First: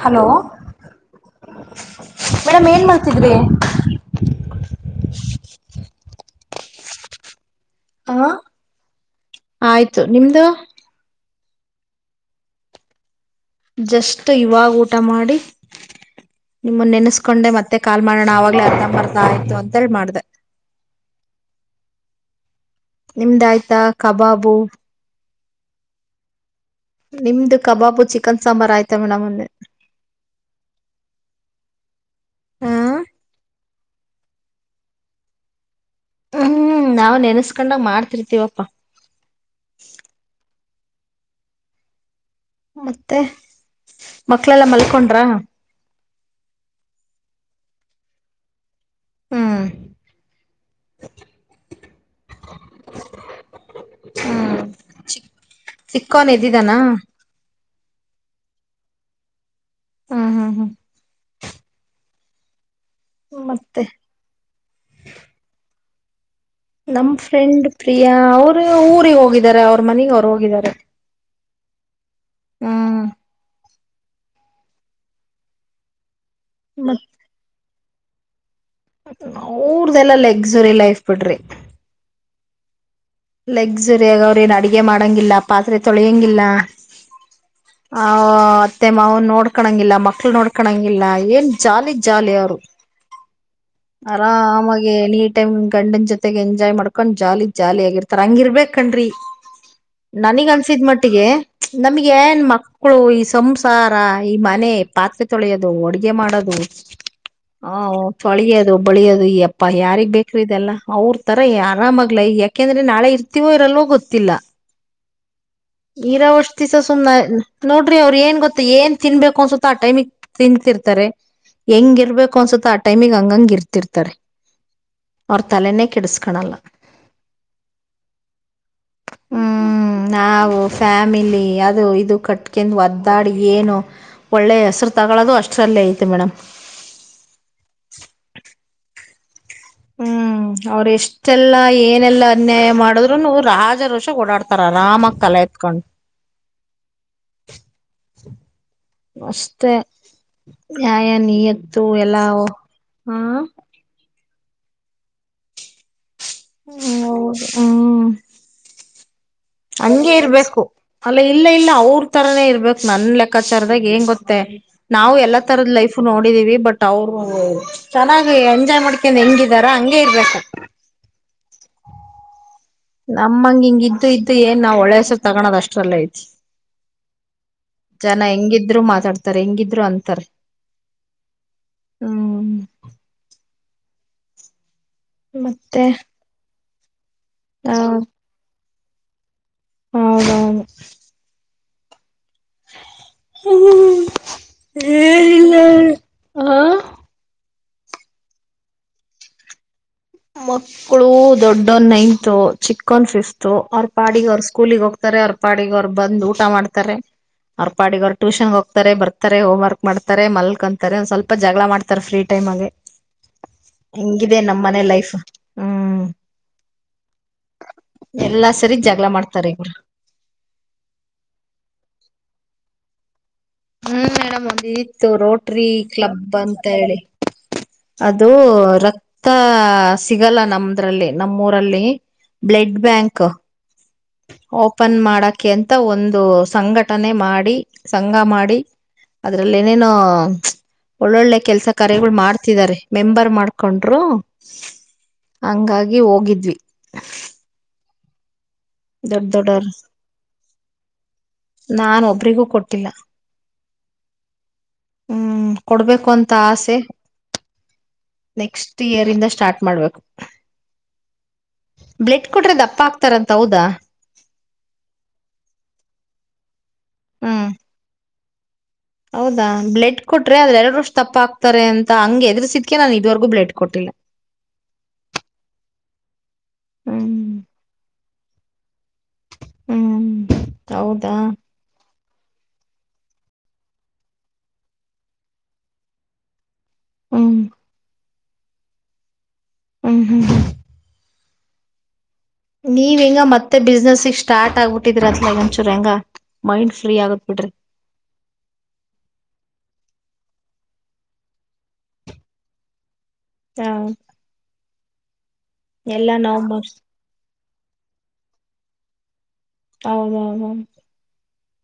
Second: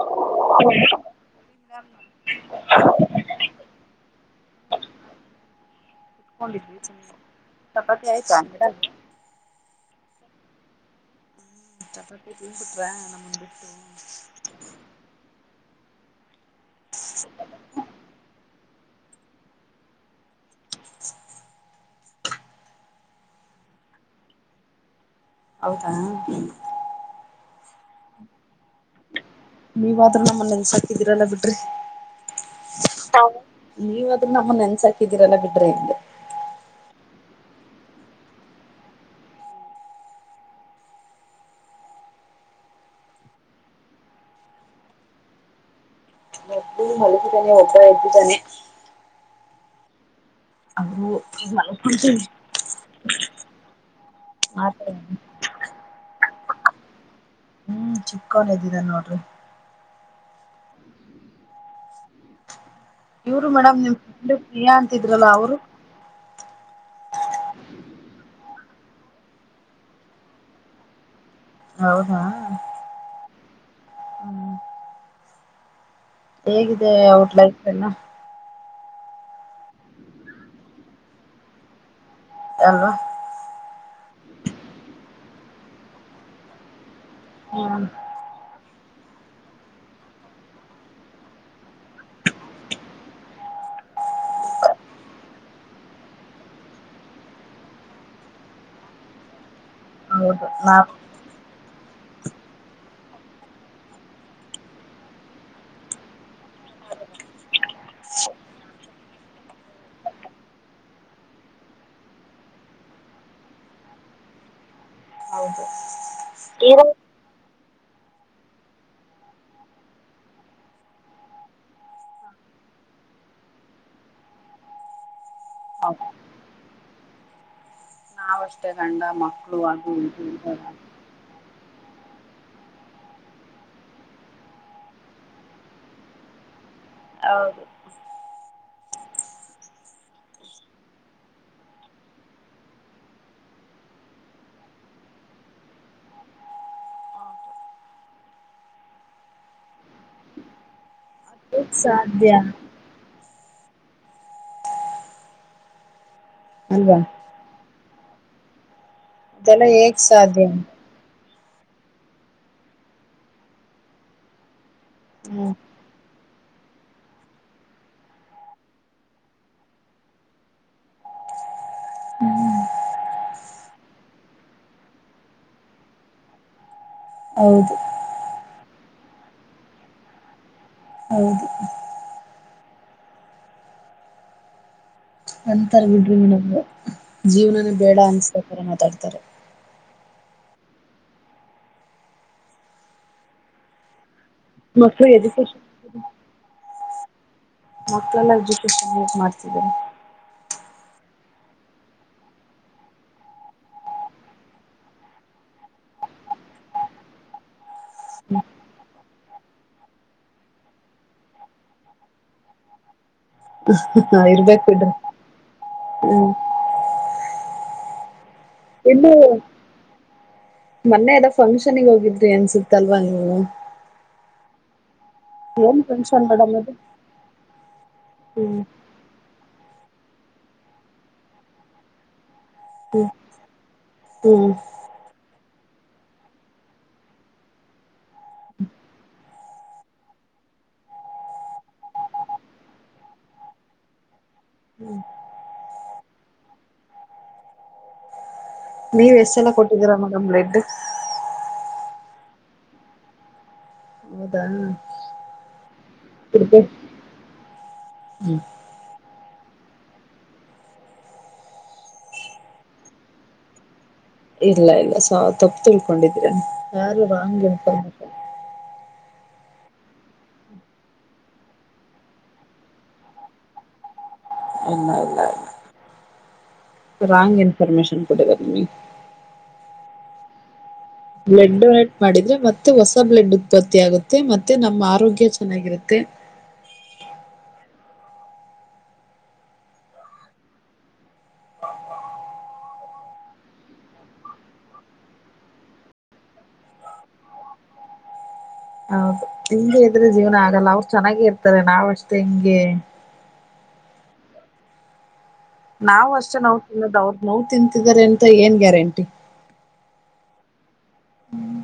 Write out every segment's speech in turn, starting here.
Hello ತಿಂದಾಗ್ ನಾನ್ madam ಏನ್ ಮಾಡ್ತಿದ್ರಿ ಕುತ್ಕೊಂಡಿದ್ವಿ ಸು ಚಪಾತಿ ಹ ಆಯ್ತ ಆಯ್ತು ನಿಮ್ದು ಚಪ್ಪಾತಿಿ ತಿ ಬಿಿಟ್ರ ನಮ್ಮ ಮುಂದ ಜಸ್ಟ್ ಇವಾಗ ಊಟ ಮಾಡಿ ನಿಮ್ಮನ್ನ ನೆನೆಸ್ಕೊಂಡೆ ಮತ್ತೆ ಕಾಲ್ ಮಾಡೋಣ ಆಾಗ್ಲೇ ಅರ್ಥ್ ಬರ್ತಾ ಆಯ್ತು ಅಂತ ಹೇಳಿ ಮಾಡ್ದ [unintelligible] ನಿಮ್ದಾಯ್ತಾ ಕಬಾಬು ಹೌದಾ ನಿಮ್ದು ಕಬಾಬು ಚಿಕನ್ ಸಾಂಬಾರು ಆಯ್ತಾ ಮೇಡಮ್ ಎಂದೇ. ನೀವಾದ್ರೂ ನಮ್ಮನ್ ನೆನ್ಸಾಕಿದಿರಲ್ಲ ಬಿಡ್ರಿ ಹ ನೀವ್್ರ ನಮ್ಮ ನೆನ್ಸ ಹಾಕಿದೀರಲ್ಲ ಬಿಡ್ರೆ ಇಲ್ಲಿ ಹ್ಮ್ ನಾವ್ ನೆನ್ಸ್ಕೊಂಡ ಮಾಡ್ತಿರ್ತೀವಪ್ಪಾ ಮತ್ತೆ ಮಕ್ಳೆಲ್ಲಾ ಮಲ್ಕೊಂಡ್ರ ಒಬ ಎತಿ ತಾನೆ ಹ್ಮ ಅ ಹಾ ಸ ಇದಾನ. ಹ್ಮ್ ಚಿಕ್ಕೊನ ಎಡ್ಡಿದಾನ್ ನೋಡ್ರಿ. ಹ್ಮ ಹ್ಮ ಹ್ಮ. ಇವರು ಮೇಡಮ್ ನಿಮ್ ನಿಮ ಪ್ರಿಯಾ ಅಂತಿದ್ರಲ್ಲ ಅವರು. ನಮ್ಮ್ ಫ್ರೆಂಡ್ ಪ್ರಿಯಾ ಅವರು ಊರಿಗೆ ಹೋಗಿದ್ದಾರೆ ಅವ್ರ ಮನಿಗ್ ಅವರು ಹೋಗಿದ್ದಾರೆ. ಹೌದ. ಹ್ಮ್ ಹೇಗಿದೆ ಔಟ್ ಲೈಟ್ ಎಲ್ಲಾ. ಅವರದೆಲ್ಲ ಲಕ್ಸುರಿ ಲೈಫ್ ಬಿಡ್ರಿ. [inaudible] ಲೆಗ್ಸುರಿಯಾಗಿ ಅವ್ರೇ ಏನ ಅಡಗೆ ಮಾಡಂಗಿಲ್ಲ ಪಾತ್ರೆ ತೊಳೆಯಂಗಿಲ್ಲ. ಹ್ಮ್ ಹಾ. ಅತ್ತೆ ಮಾವನ್ ನೋಡ್ಕೊಂಗಿಲ್ಲ ಮಕ್ಳ ನೋಡ್ಕಳಂಗಿಲ್ಲ ಏನ್ ಜಾಲಿ ಜಾಲಿ ಅವರು. ಆರಾಮಾಗಿ ಎನಿ ಟೈಮ್ ಗಂಡನ್ ಜೊತೆಗೆ ಎಂಜಾಯ್ ಮಾಡ್ಕೊಂಡ್ ಜಾಲಿ ಜಾಲಿ ಆಗಿರ್ತ. ಹಂಗಿರಬೇಕ್ ಕಣ್ರಿ ಹೌದು ನನಗ್ ನಾ ಅನ್ಸಿದ್ ಮಟ್ಟಿಗೆ. ನಮ್ಗೆ ಏನ್ ಮಕ್ಕಳು ಈ ಸಂಸಾರ ಈ ಮನೆ ಪಾತ್ರೆ ತೊಳೆಯೋದು ಅಡ್ಗೆ ಮಾಡೋದು. [inaudible] ಹ ತೊಳಿಯೋದು ಬಳಿಯೋದು ಈ ಅಪ್ಪ ಯಾರಿಗ್ ಬೇಕ್ರದೆಲ್ಲ ಅವ್ರ ತರ ಆರಾಮಾಗ್ಲ ಯಾಕೆಂದ್ರ. ನಾಳೆ ಇರ್ತೀವೋ ಇರಲ್ವೋ ಗೊತ್ತಿಲ್ಲ ಹೌದು ಇರೋ ವಷ್ಟ ದಿವಸ ಸುಮ್ನೆ. ನೋಡ್ರಿ ಅವ್ರ ಏನ್ ಗೊತ್ತ ಏನ್ ತಿನ್ಬೇಕು ಅನ್ಸುತ್ತ ಆ ಟೈಮಿಗೆ ತಿಂತಿರ್ತಾರೆ. ಹೆಂಗ ಇರ್ಬೇಕು ಅನ್ಸುತ್ತ ಆ ಟೈಮಿಗೆ ಹಂಗಂಗ ಇರ್ತಿರ್ತಾರೆ. ಅವ್ರ ತಲೆನೇ ಹೌದು ಕೆಡಿಸಕಣಲ್ಲ. ನಾವಷ್ಟೇ ಗಂಡ ಮಕ್ಕಳು ಅದು ಹ್ಮ್ ಇದು. ನಾವು ಫ್ಯಾಮಿಲಿ ಅದು ಇದು ಕಟ್ಕಂದು ಒದ್ದಾಡಿ ಏನು ಒಳ್ಳೆ ಹೆಸರು ತಗೊಳೋದು ಅಷ್ಟರಲ್ಲೇ ಐತೆ ಮೇಡಮ್. ಹೌದು. ಹ್ಮ್. ಹ್ಮ ಅವ್ರ ಎಷ್ಟೆಲ್ಲಾ ಏನೆಲ್ಲಾ ಅನ್ಯಾಯ ಮಾಡಿದ್ರುನು ರಾಜ ರೋಷ ಓಡಾಡ್ತಾರ ಆರಾಮ ತಲೆ. ಎತ್ಕೊಂಡು. ಅಷ್ಟೇ ಯಾಯನ್. ಹೇಗ್ ನಿಯತ್ತು ಎಲ್ಲಾ ಸಾಧ್ಯ ಹಾ. ಅಲ್ವಾ ಹ್ಮ ಹೌದು. ಹ್ಮ್ ಅದೆಲ್ಲ ಹೇಗ್ ಹಂಗೆ ಸಾಧ್ಯ ಇರ್ಬೇಕು ಅ. ಇಲ್ಲ ಇಲ್ಲ ಅವ್ರ ತರಾನೇ ಇರ್ಬೇಕು ನನ್ ಲೆಕ್ಕಾಚಾರದಾಗ ಏಂಗ ಗೊತ್ತೆ ನಾವು ಎಲ್ಲಾ ಹ್ಮ್. ತರದ ಲೈಫ್ನು. ನೋಡಿದೀವಿ ಬಟ್ ಅವರು ಚೆನ್ನಾಗಿ ಎಂಜಾಯ್ ಮಾಡ್ಕೊಂಡ್ ಹೆಂಗಿದಾರ ಹಂಗೆ ಇರ್ಬೇಕ. [inaudible] ಹ್ಮ್. ನಮ್ಮಂಗ ಹಿಂಗ ಇದ್ದು ಇದ್ದು ಏನ್ ನಾವ್ ಒಳ್ಳೆ ಹೆಸರ ತಗೊಳೋದ ಅಷ್ಟ್ರಲ್ಲ ಐತಿ. ಹೌದು ಜನ ಹೆಂಗಿದ್ರು ಮಾತಾಡ್ತಾರೆ ಹೆಂಗಿದ್ರು ಅಂತಾರೆ. ಹೌದು. ಹ್ಮ್ ಅಂತರ ಮತ್ತೆ ಬಿಡ್ರಿಡಮದು. ಜೀವನನೇ ಆ ಬೇಡ ಅನ್ಸೋರ ಮಾತಾಡ್ತಾರೆ ಹೌದೌದು ಹ್ಮ್ ಮಸ್ದು ಆ ಮಕ್ಳೆಲ್ಲ ಎಡ್ಜುಕೇಶನ್ ಹೇ ಮಾಡ್ತಿದ್ದಾರೆ. ಮಕ್ಕಳು ದೊಡ್ಡೊವ್ನ ನೈನ್ತ್ ಚಿಕ್ಕೊವ್ನ ಫಿಫ್ತ್ ಅವ್ರ ಪಾಡಿಗೆ ಅವರು ಸ್ಕೂಲಿಗೆ ಹೋಗ್ತಾರೆ ಅವ್ರ. ಪಾಡಿಗೆ ಅವ್ ಬಂದು ಊಟ ಮಾಡ್ತಾರೆ. ಅವರ್ ಪಾಡಿಗ್ ಅವ್ರು ಟ್ಯೂಷನಗೆ ಹೋಗ್ತಾರೆ ಬರ್ತಾರೆ ಹೋಮ್ ವರ್ಕ್ ಮಾಡ್ಕೊಂತಾರೆ ಮಲ್ಕಂತಾರೆಂದ ಸ್ವಲ್ಪ ಜಗಳ ಮಾಡ್ತ ಫ್ರೀ ಟೈಮ್. ಮಲೆ. ಹ ಇರ್ಬೇಕು ಬಿಡ್ರಿ ಹ್ಮ್ ಹ್ಮ. ಎಲ್ಲಾ ಸರಿ ಜಗಳ ಇದು ಮಾಡ್ತಾರೆ ಇವ್ರು ಮೊನ್ನೆ ಅದ ಫಂಕ್ಷನ್ಗೆ ಹೋಗಿದ್ರಿ ಅನ್ಸುತ್ತಲ್ವಾ ನೀವು. ಹ್ಮ ಮೇಡಮ್ ಒಂದಿತ್ತು ರೋಟ್ರಿ ಏನ್ ಫಂಕ್ಷನ್ ಕ್ಲಬ್ ಮೇಡಮ್ ಅಂತ ಅದು. ಹೇಳಿ. ಅದು ಹ್ಮ್ ರಕ್ತ ಸಿಗಲ್ಲ ನಮ್ದ್ರಲ್ಲಿ ನಮ್ಮೂರಲ್ಲಿ. ಬ್ಲಡ್ ಹ್ಮ್ ಬ್ಯಾಂಕ್ ಹ್ಮ್ ಓಪನ್ ಮಾಡಕ ಅಂತ. ಇಂತ ಒಂದು ಸಂಘಟನೆ ಮಾಡಿ ಸಂಘ ಮಾಡಿ ಅದ್ರಲ್ಲಿ ಏನೇನು ಒಳ್ಳೊಳ್ಳೆ ಕೆಲ್ಸ ಕಾರ್ಯಗಳು ಮಾಡ್ತಿದ್ದಾರೆ ಮೆಂಬರ್ ಮಾಡ್ಕೊಂಡರು ಹಂಗಾಗಿ ಹೋಗಿದ್ವಿ ನೀವ್ ದೊಡ್ಡ ಎಷ್ಟೆಲ್ಲ ದೊಡ್ಡವರು ಕೊಟ್ಟಿದ್ದೀರಮ್ಮ ಕಂಪ್ಲೇಂಟ್ ನಾನ ಒಬ್ರಿಗೂ ಕೊಟ್ಟಿಲ್ಲ ಹೌದಾ ಹ್ಮ್ ಕೊಡ್ಬೇಕು ಅಂತ ಕೊಡ್ಬೇಕು ಆಸೆ ಹ್ಮ್ ನೆಕ್ಸ್ಟ್ ಇಯರ್ ಇಂದ ಸ್ಟಾರ್ಟ್ ಮಾಡ್ಬೇಕು ಬ್ಲೆಡ್ ಕೊಟ್ರೆ ದಪ್ಪ ಆಗ್ತಾರಂತ ಹೌದಾ ಇಲ್ಲ ಇಲ್ಲ ಸಾವ ತಪ್ಪು ತಿಳ್ಕೊಂಡಿದೀರ ಯಾರು ಹ್ಮ್ ರಾಂಗ್ಗೆಂಪ ಹೌದಾ ಬ್ಲಡ್ ಕೊಟ್ರೆ ಅದ್ರೆರರುೂಷ್ಟು ತಪ್ಪ ಆಗ್ತಾರೆ ಅಂತ ಹಂಗ್ ಎದ್ರಸಿದ್ಕೆ ನಾನ್ ಇದುವರೆಗೂ ಬ್ಲಡ್ ಕೊಟ್ಟಿಲ್ಲ [inaudible] ಇಲ್ಲ ಇಲ್ಲ ಇಲ್ಲ ರಾಂಗ್ ಹ್ಮ್ ಇನ್ಫರ್ಮೇಶಷನ್ ಕೊಡಗರಮಿ ಹೌದಾ ಬ್ಲಡ್ ಡೊನೇಟ್ ಮಾಡಿದ್ರೆ ಮತ್ತೆ ಹೊಸ ಬ್ಲಡ್ ಉತ್ಪತ್ತಿ ಆಗುತ್ತೆ ಮತ್ತೆ ನಮ್ಮ ಆರೋಗ್ಯ ಚೆನ್ನಾಗಿರುತ್ತೆ ಹ ಹ್ಮ್ ಹ್ಮ್ ಹ್ಮ ನೀವ ಹಂಗ ಮತ್ತೆ ಬಿಸ್ನೆಸ್ಗ್ ಸ್ಟಾರ್ ಆಗ್ಬಿಟ್ಟಿದ್ರ ಅತ್ಗಂಚೂರ್ ಹೆಂಗ ಮೈಂಡ್ ಫ್ರೀಯಗ ಬಿಡ್ರ ಹಾ ಹಿಂಗೆ ಇದ್ರೆ ಜೀವನ ಆಗಲ್ಲ ಅವ್ರು ಚೆನ್ನಾಗೇ ಇರ್ತಾರೆ ನಾವ ಅಷ್ಟೇ ಹೆಿಂಗೆ ಹ ನಾವ್ ಎಲ್ಲಾ ಅಷ್ಟೇ ನೋ ಮುಗ್ಸ್ ತಿನ್ನೋದು ಅವ್ರ ನೋ್ ತಿಂತಿದಿದ್ದಾರೆ ಅಂತ ಏನ್ ಗ್ಯಾರಂಟಿ ಹೌದೌದ ಹ್ಮ್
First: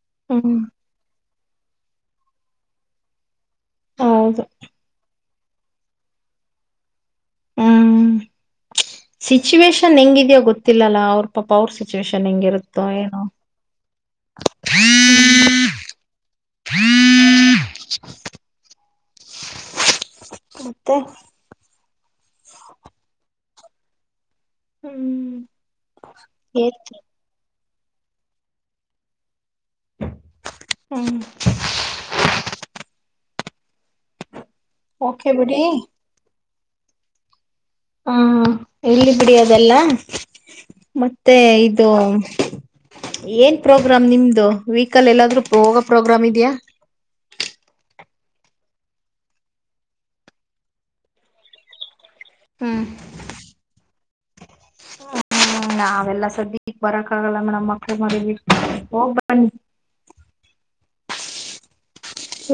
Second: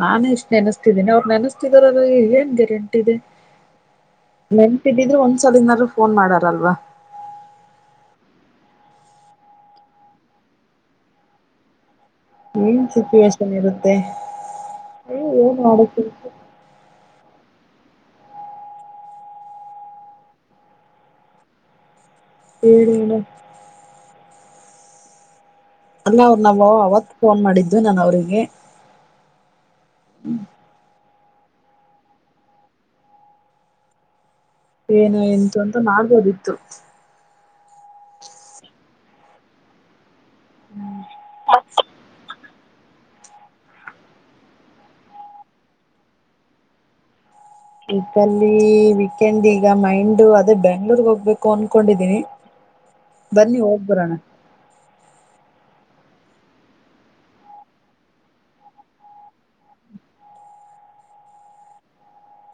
ನಾನು ಇಷ್ಟ್ ಹ್ಮ್ ನೆನಸ್ತಿದ್ದೀನಿ ಅವ್ರ ನೆನಸ್ತ ಏನ್ ಗ್ಯಾರಂಟಿ ಇದೆ ಹೌದು ನೆನಪಿದಿದ್ರೆ ಒಂದ ಸಲನಾದರು ಫೋನ್ ಮಾಡಾರಲ್ವಾ ಹ್ಮ್ ಸಿಚುವೇೇಶನ್ ಹೆಂಗಿದ್ಯ ಗೊತ್ತಿಲ್ಲಲ್ಲ ಅವ್ರ ಪಾಪ ಅವ್ರ ಸಿಚುವೇಶನ್ ಚೆನ್ನಂಗ ಏನ್ ಇರುತ್ತೋ ಏನು ಸಿಚುವೇಶನ್ ಇರುತ್ತೆ ಏನು ಮಾಡಕ್ ಹ್ಮ ಮತ್ತೆ ಏಳಿ ಮೆಡಂ ಹ್ಮ್ ಅಲ್ಲ ಅವ್ರು ನಾವ ಹೇಳ್ತೀನಿ. ಅವತ್ ಫೋನ್ ಮಾಡಿದ್ದು ನಾನ ಅವ್ರಿಗೆ ಹ್ಮ ಏನು ಓಕೆ ಎಂತು ಬಿಡಿ ಅಂತ ಮಾಡ್ಬೋದಿತ್ತು ಹಾ ಇರಲ್ಲಿ ಬಿಡಿಹದೆಲ್ಲ ಮತ್ತೆ ಇದು ಏನ್ ಪ್ರೋಗ್ರಾಮ್ ನಿಮ್ದು ವೀಕಲ್ಲಿ ಎಲ್ಲಾದ್ರೂ ಹೋಗೋ ಪ್ರೋಗ್ರಾಮ್ ಇದೆಯ ವೀಕಲ್ಲಿ ವೀಕೆಂಡ್ ಈಗ ಮೈಂಡ್ ಅದೇ ಬೆಂಗ್ಳೂರ್ಗ್ ಹೋಗ್ಬೇಕು ಅನ್ಕೊಂಡಿದೀನಿ ಹ್ಮ್ ಬನ್ನಿ ಹೋಗ್ಬರೋಣ ಹ್ಮ ನಾವೆಲ್ಲ ಸದಿಗ್ ಬರಕ್ ಆಗಲ್ಲಮ್ಮ ನಮ್ಮ್ ಮಕ್ಳು ಮನೆಯಲ್ಲಿ ಹೋಗ ಬನ್ನಿ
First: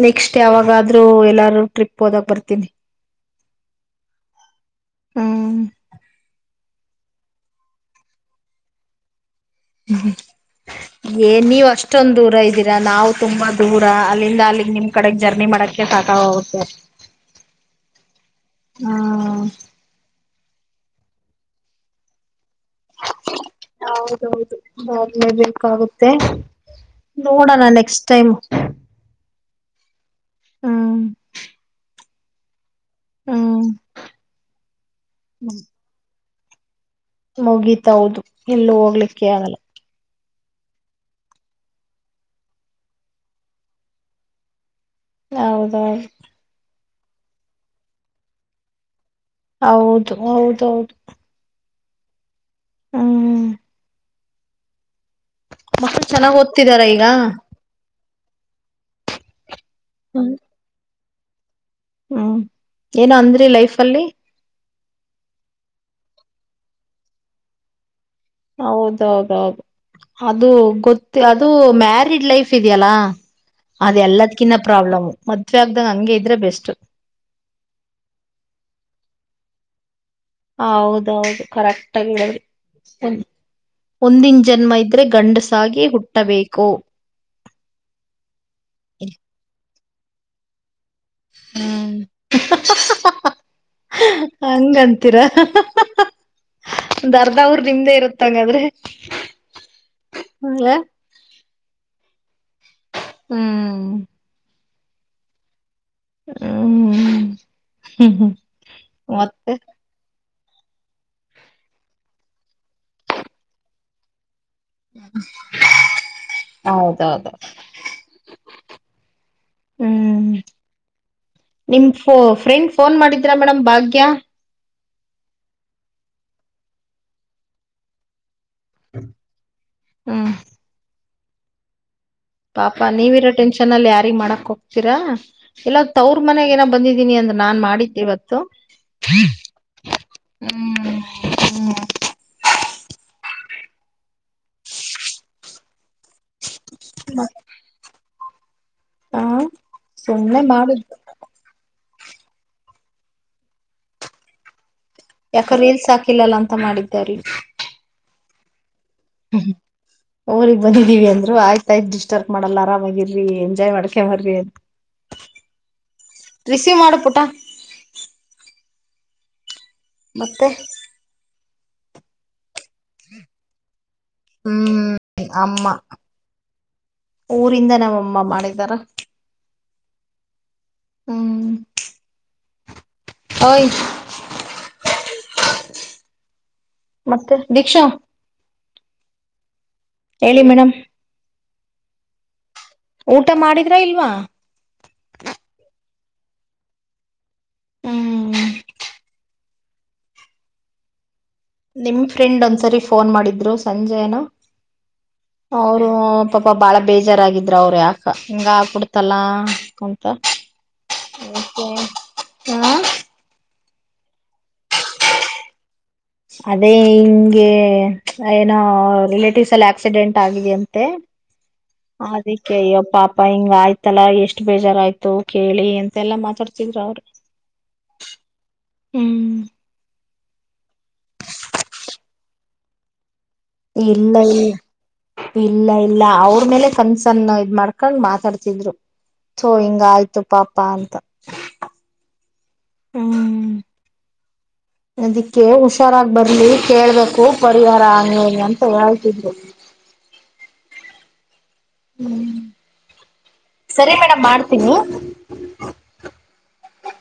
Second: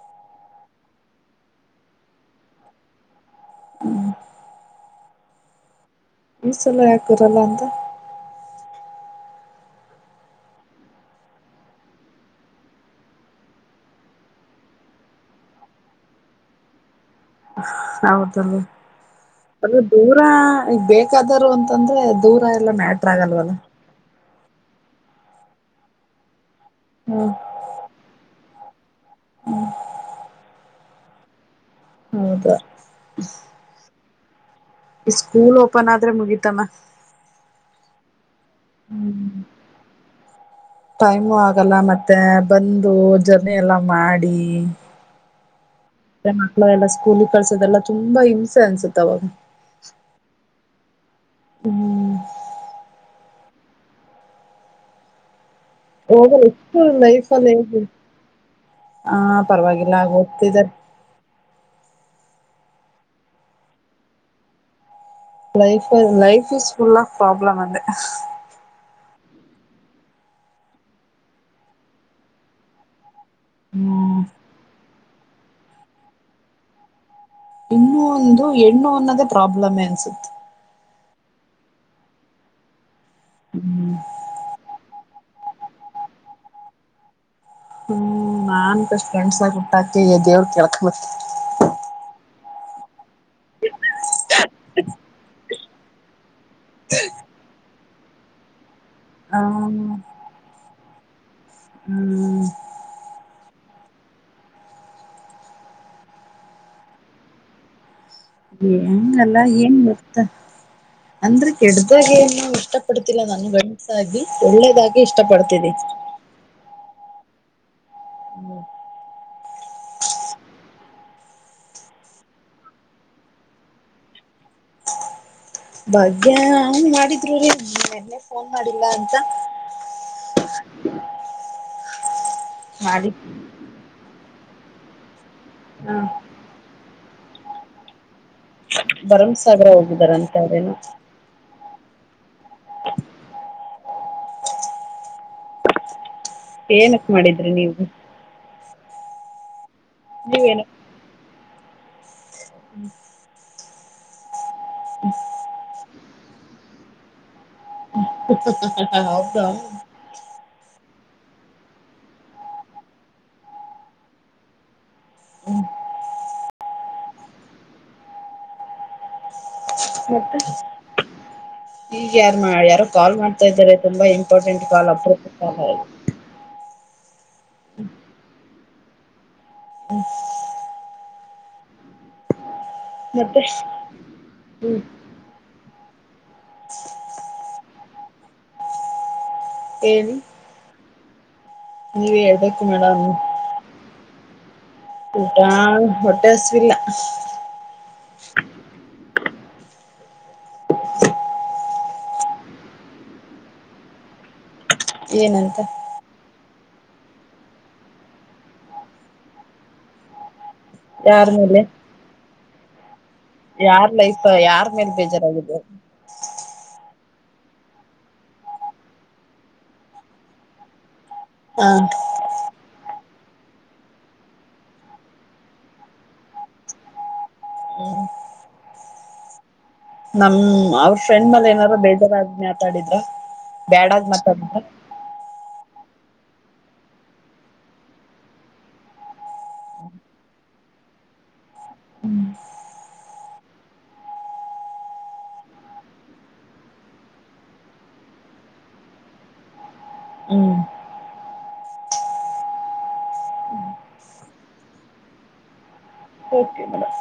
ನೆಕ್ಸ್ಟ ಯಾವಾಗಾದ್ರೂ ಎಲ್ಲಾರೂ ಟ್ರಿಪ್ ಹೋದಕ್ ಬರ್ತೀನಿ ಹ್ಮ್ ಈ ಸಲ ಯಾಕ ಹೋಗಲ ಅಂತ ಹ್ಮ್ ಏ ನೀವ್ ಅಷ್ಟೊಂದ್ ದೂರ ಇದ್ದೀರಾ ನಾವು ತುಂಬಾ ದೂರ ಅಲ್ಲಿಂದ ಅಲ್ಲಿಗ್ ನಿಮ್ ಕಡೆಗ್ ಜರ್ನಿ ಮಾಡಕ್ ಸಾಕಾಗಿ ಹೋಗುತ್ತೆ ಹೌದಲ್ಲ ಅದು ದೂರ ಈಗ ಬೇಕಾದರು ಅಂತಂದ್ರೆ ದೂರ ಎಲ್ಲ ಮ್ಯಾಟ್ರ ಆಗಲ್ವಲ್ಲ ಹೌದೌದು ಹೋಗಲೇ ಬೇಕಾಗುತ್ತೆ ಹ್ಮ ನೋಡೋಣ ನೆಕ್ಸ್ಟ್ ಟೈಮ್ ಹ್ಮ ಹ್ಮ ಹೌದ ಹ್ಮ ಸ್ಕೂಲ್ ಓಪನ್ ಆದ್ರೆ ಮುಗಿತಮ್ಮ ಮುಗೀತ ಹೌದು ಇಲ್ಲ ಹೋಗ್ಲಿಕ್ಕೆ ಹ್ಮ್ ಆಗಲ್ಲ ಟೈಮು ಆಗಲ್ಲ ಮತ್ತೆ ಬಂದು ಜರ್ನಿ ಎಲ್ಲ ಮಾಡಿ ಹೌದು ೆ ಮಕ್ಳು ಎಲ್ಲಾ ಸ್ಕೂಲಿ ಕಳ್ಸೋದೆಲ್ಲ ತುಂಬಾ ಹಿಂಸೆನ್ಸುತ್ತೆ ಹೌದು ಹೌದೌದು ಹ್ಮ್ ಹ್ಮ್ ಮಕ್ಕಳು ಚೆನ್ನಾಗ್ ಇಷ್ಟು ಓದ್ತಿದಾರ ಈಗ ಲೈಫಲ್ಲಿ ಹಾ ಪರವಾಗಿಲ್ಲ ಹ್ಮ್ ಆಗ್ತಿದಿದ್ದಾರೆ ಹ್ಮ್ ಏನ ಅಂದ್ರಿ ಲೈಫ್ ಲ್ಲಿ ಲೈಫ ಲೈಫ್ ಇಸ್ ಫುಲ್ಲ ಆ ಪ್ರಾಬ್ಲಮ ಅಂದ ಹೌದೌದೌದು ಅದು ಗೊತ್ತ ಅದು ಮ್ಯಾರಿಡ್ ಲೈಫ್ ಇದೆಯಲ್ಲಾ ಅದ ಹ್ಮ್ ಎಲ್ಲದಕಿನ್ನ ಪ್ರಾಬ್ಲಮ್ ಮದ್ವೆೆ ಆಗ್ದಾಗ ಹಂಗೆ ಇದ್ರೆ ಬೆಸ್ಟ್ ಇನ್ನ ಒಂದು ಹೆಣ್ಣು ಅನ್ನೋದೇ ಪ್ರಾಬ್ಲಮೆ ಅನ್ಸುತ್ತೆ ಹ ಹೌದೌದು ಕರೆಕ್ಟ್ ಆಗ ಹೇಳಡಿ ಹ್ಮ್ ಒಂದಿನ ಜನ್ಮ ಇದ್ದ ೆ ಗಂಡಸಾಗಿ ಹುಟ್ಟಬೇಕು ಹ್ಮ್ ನಾನ್ ಅಷ್ಟ ಫ್ರೆಂಡ್ಸ್ ಹುಟ್ಟಾಕಿ ದೇವ್ರ ಕೇಳ್ಕ ಹ್ಮ್ ಹಂಗಂತೀರ ಅರ್ಧಾ ಊರ್ ನಿಮ್ದೇ ಇರುತ್ತಂಗಾದ್ರೆ ಆ ಹ್ಮ ಹ್ಮ್ ಹ್ಮ್ ಹ್ಮ್ ಏನ್ಲ್ಲ ಮತ್ತೆ ಏನ್ ಅಂದ್ರೆ ಕೆಡ್ದಾಗ ಏನು ಇಷ್ಟ ಪಡ್ತಿಲ್ಲ ನಾನು ಗಂಸಾಗಿ ಒಳ್ಳೆದಾಗಿ ಇಷ್ಟ ಪಡ್ತಿದೆ ಹೌದೌದು ಹ್ಮ ಹ್ಮ್ ನಿಮ್ ಫ್ರೆಂಡ್ ಫೋನ್ ಮಾಡಿದ್ರಾ ಮೇಡಮ್ ಭಾಗ್ಯ ಬಗ್್ಯಾ ಮಾಡಿದ್ರು ರೀ ಫೋನ್ ಮಾಡಿಲ್ಲ ಅಂತ ಹ್ಮ್ ಪಾಪ ಮಾಡಿ ನೀವಿ ಇರೋ ಟೆನ್ಷನ್ ಅಲ್ಲಿ ಯಾರಿ ಮಾಡಕ್ ಹೋಗ್ತೀರಾ ಇಲ್ಲ ತ ಹ ಅವ್ರ ಮನ್ಾಗ ಏನ ಬಂದಿದ ಇದಿನಿ ಅಂದ್ರ ನಾನ್ ಮಾಡಿದ್ದೆ ಇವತ್ತು ಭರಮಸಾಗರ ಹೋಗಿದಾರಂತ ಅವೇನು ಹ್ಮ್ ಹ ಏನಕ್ ಮಾಡಿದ್ರಿ ನೀವು ಹಾ ಸನ್ನ ಮಾಡ ಹ್ಮ್ ಯಾಕ ರೀಲ್ಸ್ ಹಾಕಿಲ್ಲಲ್ಲ ಅಂತ ಮಾಡಿದಿದ್ದಾರೆ ಹ ಹಬ್ಬ ಿವವಿ ಅಂದ್ರು ಆಯ್ತಾಯಯ್ತ್ ಡಿಸ್ಟರ್ ಮಾಡಲ್ಲ ಆರಾಮಾಗಿರರಿ ಎಂಜಾಯ್ ಮಾಡ್ಕ ಮರ್ರಿ ಅಂತ ರಿಸೀವ್ ಮಾಡು ಪುಟ ಮತ್ತೆ ಈಗ ಯಾರ ಮಾಡ ಯಾರೋ ಕಾಲ್ ಮಾಡ್ತಾ ಇದಾರೆ ತುಂಬಾ ಇಂಪಾರ್ಟೆಂಟ್ ಕಾಲ್ ಹ್ಮ್ ಅಪ ಅಮ್ಮ ಊರಿಂದ ನಮ್ಮಮ್ಮ ಮಾಡಿದಾರ ಹ ಹ್ಮ ಮತ್ತೆ ಹ್ಮ್ ಮತ್ತೆ ದೀಕ್ಷಾ ಹೇಳಿ ಮೇಡಮ್ ನೀವ ಹೇಳಡು ಊಟ ಮಾಡಿದ್ರ ಇಲ್ವಾ ಊಟಾ ಹೊಟ್ಟೆ ಅಸವಿಲ್ಲ ಹ್ಮ್ ನಿಮ್ ಫ್ರೆಂಡ್ ಒಂದ್ಸರಿ ಫೋನ್ ಮಾಡಿದ್ರು ಸಂಜೆನ ಏನಂತ ಅವರು ಪಪಾ ಬಾಳ ಬೇಜಾರಾಗಿದ್ರ ಅವ್ರ ಯಾಕ ಹಿಂಗ ಕುಡ್ತಲ್ಲ ಕುಂತ ಯಾರನಲೆ ಯಾರ್ ಲೈಫ್ ಯಾರ ಮೇಲ್ ಬೇಜಾರಾಗಿದೆ ಅದೇ ಹಿಂಗೆ ಏನೋ ರಿಲೇಟಿವ್ಸ್ ಎಲ್ಲ ಆಕ್ಸಿಡೆಂಟ್ ಆಗಿದೆ ಅಂತೆ ಹ ದಕ್ಕೆಯ ಪಾ ಪ್ಪಾ ಹಿಂಗ ಆಯ್ತಲ್ಲಾ ಎಷ್ಟ್ ಬೇಜಾರಾಯ್ತು ಕೇಳಿ ಎಂತೆ ಎಲ್ಲಾ ಮಾತಾಡ್ತಿದ್ರ ಅವರು ಹ್ಮ ಹ್ಮ ನಮ್ ಅವ್ರ ಫ್ರೆಂಡ್ ಮಲೆ ಏನಾರು ಬೇಜಾರಾದ್ ಮಾತಾಡಿದ್ರ ಬ್ಯಾಡಾಗಿ ಇಲ್ಲ ಇಲ್ಲ ಮಾತಾಡಿದ್ರ ಇ ಇಲ್ಲ ಅವ್ರ ಮೇಲೆ ಕನ್ಸನ್ನ ಇದ್ ಮಾಡ್ಕೊಂಡ್ ಮಾತಾಡ್ತಿದ್ರು. ತೂ ಹಿಂಗ್ ಆಯ್ತು ಪಾಪ ಅಂತ ಹ್ಮ್. ಅದಿಕ್ಕೆ ಹುಷಾರಾಗ ಬರ್ಲಿ ಕೇಳ್ಬೇಕು ಪರಿಹಾರ ನೀ ಅಂತ ಹೇಳ್ತಿದ್ರು. ಹಾ ಹ್ಮ್ ಹ್ಮ್ ಸರಿ ಮೇಡಮ್ ಮಾಡ್ತೀನಿ. Okay madam